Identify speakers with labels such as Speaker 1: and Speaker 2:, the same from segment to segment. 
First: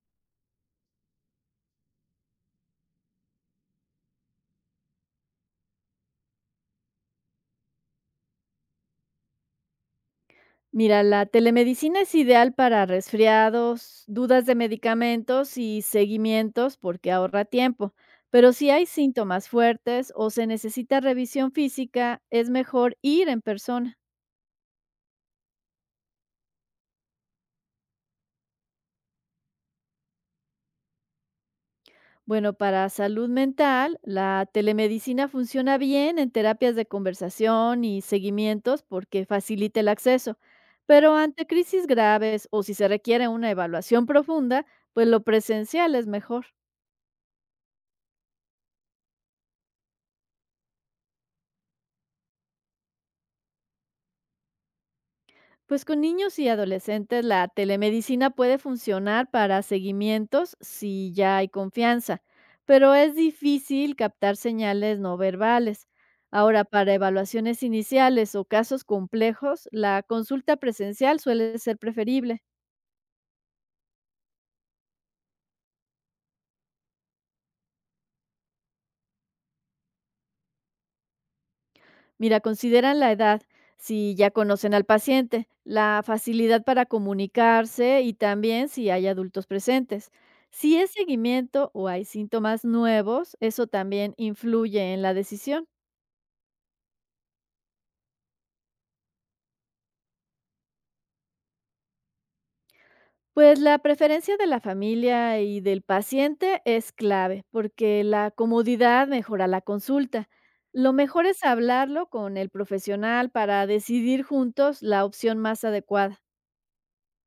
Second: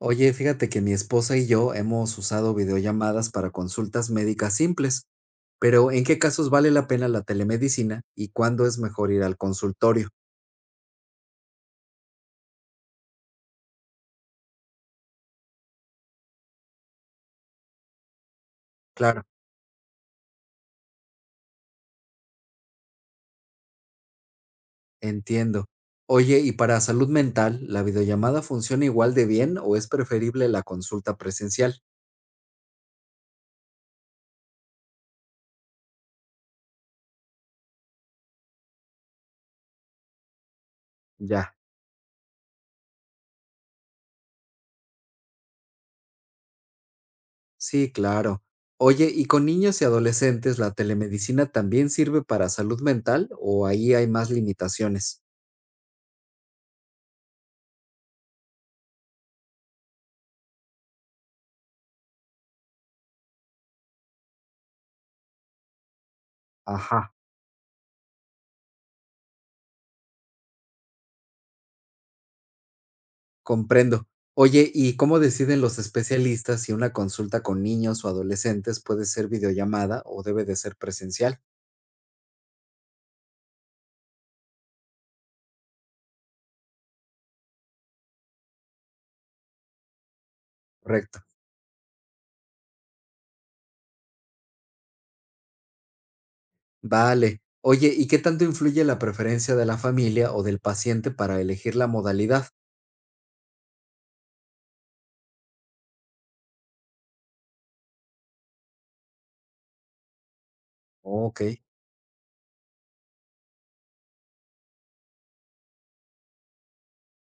Speaker 1: Oye, fíjate que mi esposa y yo hemos usado videollamadas para consultas médicas simples, pero ¿en qué casos vale la pena la telemedicina y cuándo es mejor ir al consultorio?
Speaker 2: Mira, la telemedicina es ideal para resfriados, dudas de medicamentos y seguimientos porque ahorra tiempo, pero si hay
Speaker 1: Claro,
Speaker 2: síntomas fuertes o se necesita revisión física, es mejor ir en persona.
Speaker 1: entiendo. Oye, ¿y para salud mental, la videollamada funciona igual de bien o es preferible la consulta presencial?
Speaker 2: Bueno, para salud mental, la telemedicina funciona bien en terapias de conversación y seguimientos porque facilita el acceso, pero ante
Speaker 1: Ya,
Speaker 2: crisis graves o si se requiere una evaluación profunda, pues lo presencial es mejor.
Speaker 1: sí, claro. Oye, ¿y con niños y adolescentes la telemedicina también sirve para salud mental o ahí hay más limitaciones?
Speaker 2: Pues con niños y adolescentes la telemedicina puede funcionar para seguimientos si ya hay confianza, pero es difícil captar señales no verbales. Ahora, para
Speaker 1: Ajá.
Speaker 2: evaluaciones iniciales o casos complejos, la consulta presencial suele ser preferible.
Speaker 1: Comprendo. Oye, ¿y cómo deciden los especialistas si una consulta con niños o adolescentes puede ser videollamada o debe de ser presencial?
Speaker 2: Mira, consideran la edad, si ya conocen al paciente, la facilidad para comunicarse y también si hay adultos presentes. Si es
Speaker 1: Correcto.
Speaker 2: seguimiento o hay síntomas nuevos, eso también influye en la decisión.
Speaker 1: Vale. Oye, ¿y qué tanto influye la preferencia de la familia o del paciente para elegir la modalidad?
Speaker 2: Pues la preferencia de la familia y del paciente es clave, porque la comodidad mejora la consulta. Lo mejor
Speaker 1: Ok,
Speaker 2: es hablarlo con el profesional para decidir juntos la opción más adecuada.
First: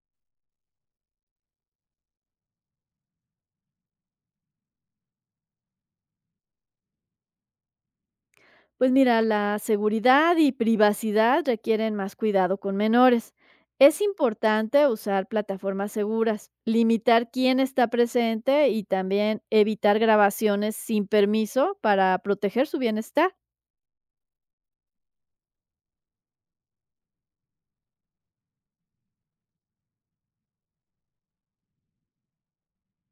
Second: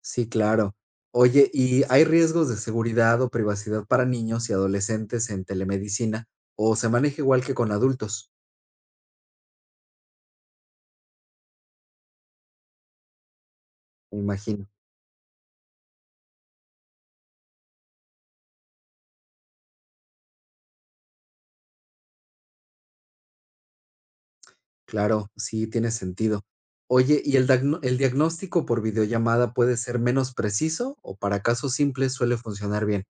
Speaker 1: sí, claro. Oye, ¿y hay riesgos de seguridad o privacidad para niños y adolescentes en telemedicina o se maneja igual que con adultos?
Speaker 2: Pues mira, la seguridad y privacidad requieren más cuidado con menores. Es
Speaker 1: Me imagino.
Speaker 2: importante usar plataformas seguras, limitar quién está presente y también evitar grabaciones sin permiso para proteger su bienestar.
Speaker 1: Claro, sí, tiene sentido. Oye, ¿y el el diagnóstico por videollamada puede ser menos preciso o para casos simples suele funcionar bien?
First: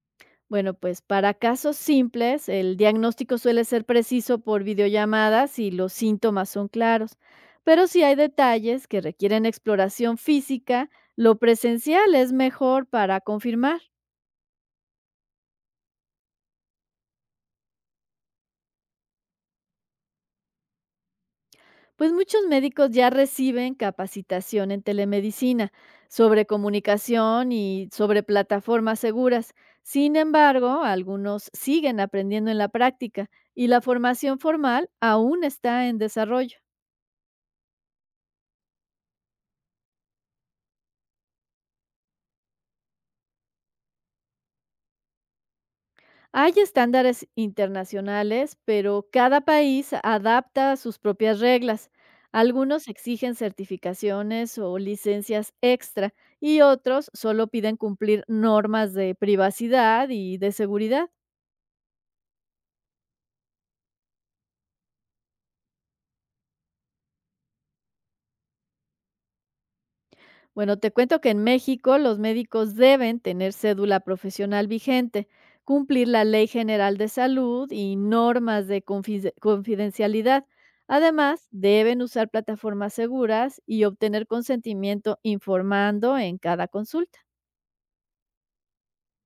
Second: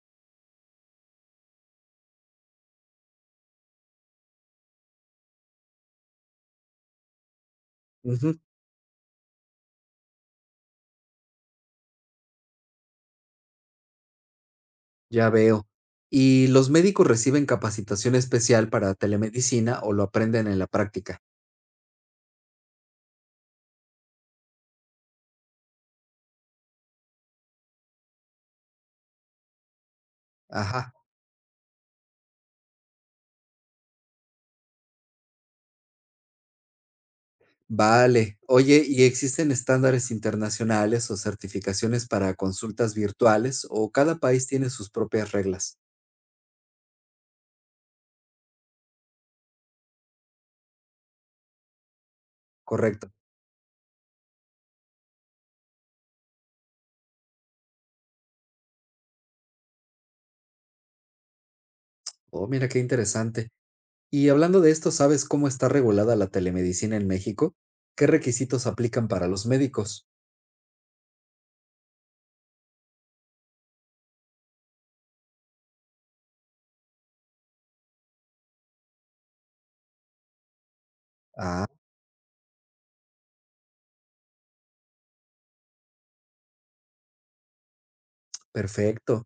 Speaker 2: Bueno, pues para casos simples, el diagnóstico suele ser preciso por videollamadas y los síntomas son claros. Pero si hay
Speaker 1: Ujú,
Speaker 2: detalles que requieren exploración física, lo presencial es mejor para confirmar.
Speaker 1: ya veo. ¿Y los médicos reciben capacitación especial para telemedicina o lo aprenden en la práctica?
Speaker 2: Pues muchos médicos ya reciben capacitación en telemedicina sobre comunicación y sobre plataformas seguras. Sin embargo,
Speaker 1: Ajá,
Speaker 2: algunos siguen aprendiendo en la práctica y la formación formal aún está en desarrollo.
Speaker 1: vale. Oye, ¿y existen estándares internacionales o certificaciones para consultas virtuales o cada país tiene sus propias reglas?
Speaker 2: Hay estándares internacionales, pero cada país adapta sus propias reglas. Algunos
Speaker 1: Correcto.
Speaker 2: exigen certificaciones o licencias extra y otros solo piden cumplir normas de privacidad y de seguridad.
Speaker 1: Oh, mira qué interesante. Y hablando de esto, ¿sabes cómo está regulada la telemedicina en México? ¿Qué requisitos aplican para los médicos?
Speaker 2: Bueno, te cuento que en México los médicos deben tener cédula profesional vigente, cumplir la Ley General de Salud y normas de confidencialidad. Además,
Speaker 1: Ah,
Speaker 2: deben usar plataformas seguras y obtener consentimiento informando en cada consulta.
Speaker 1: perfecto.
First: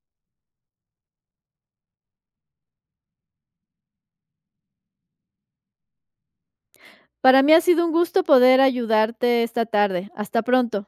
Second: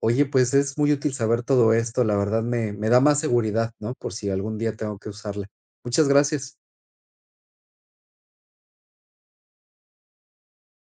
Speaker 1: Oye, pues es muy útil saber todo esto. La verdad me da más seguridad, ¿no? Por si algún día tengo que usarla. Muchas gracias.
Speaker 2: Para mí ha sido un gusto poder ayudarte esta tarde. Hasta pronto.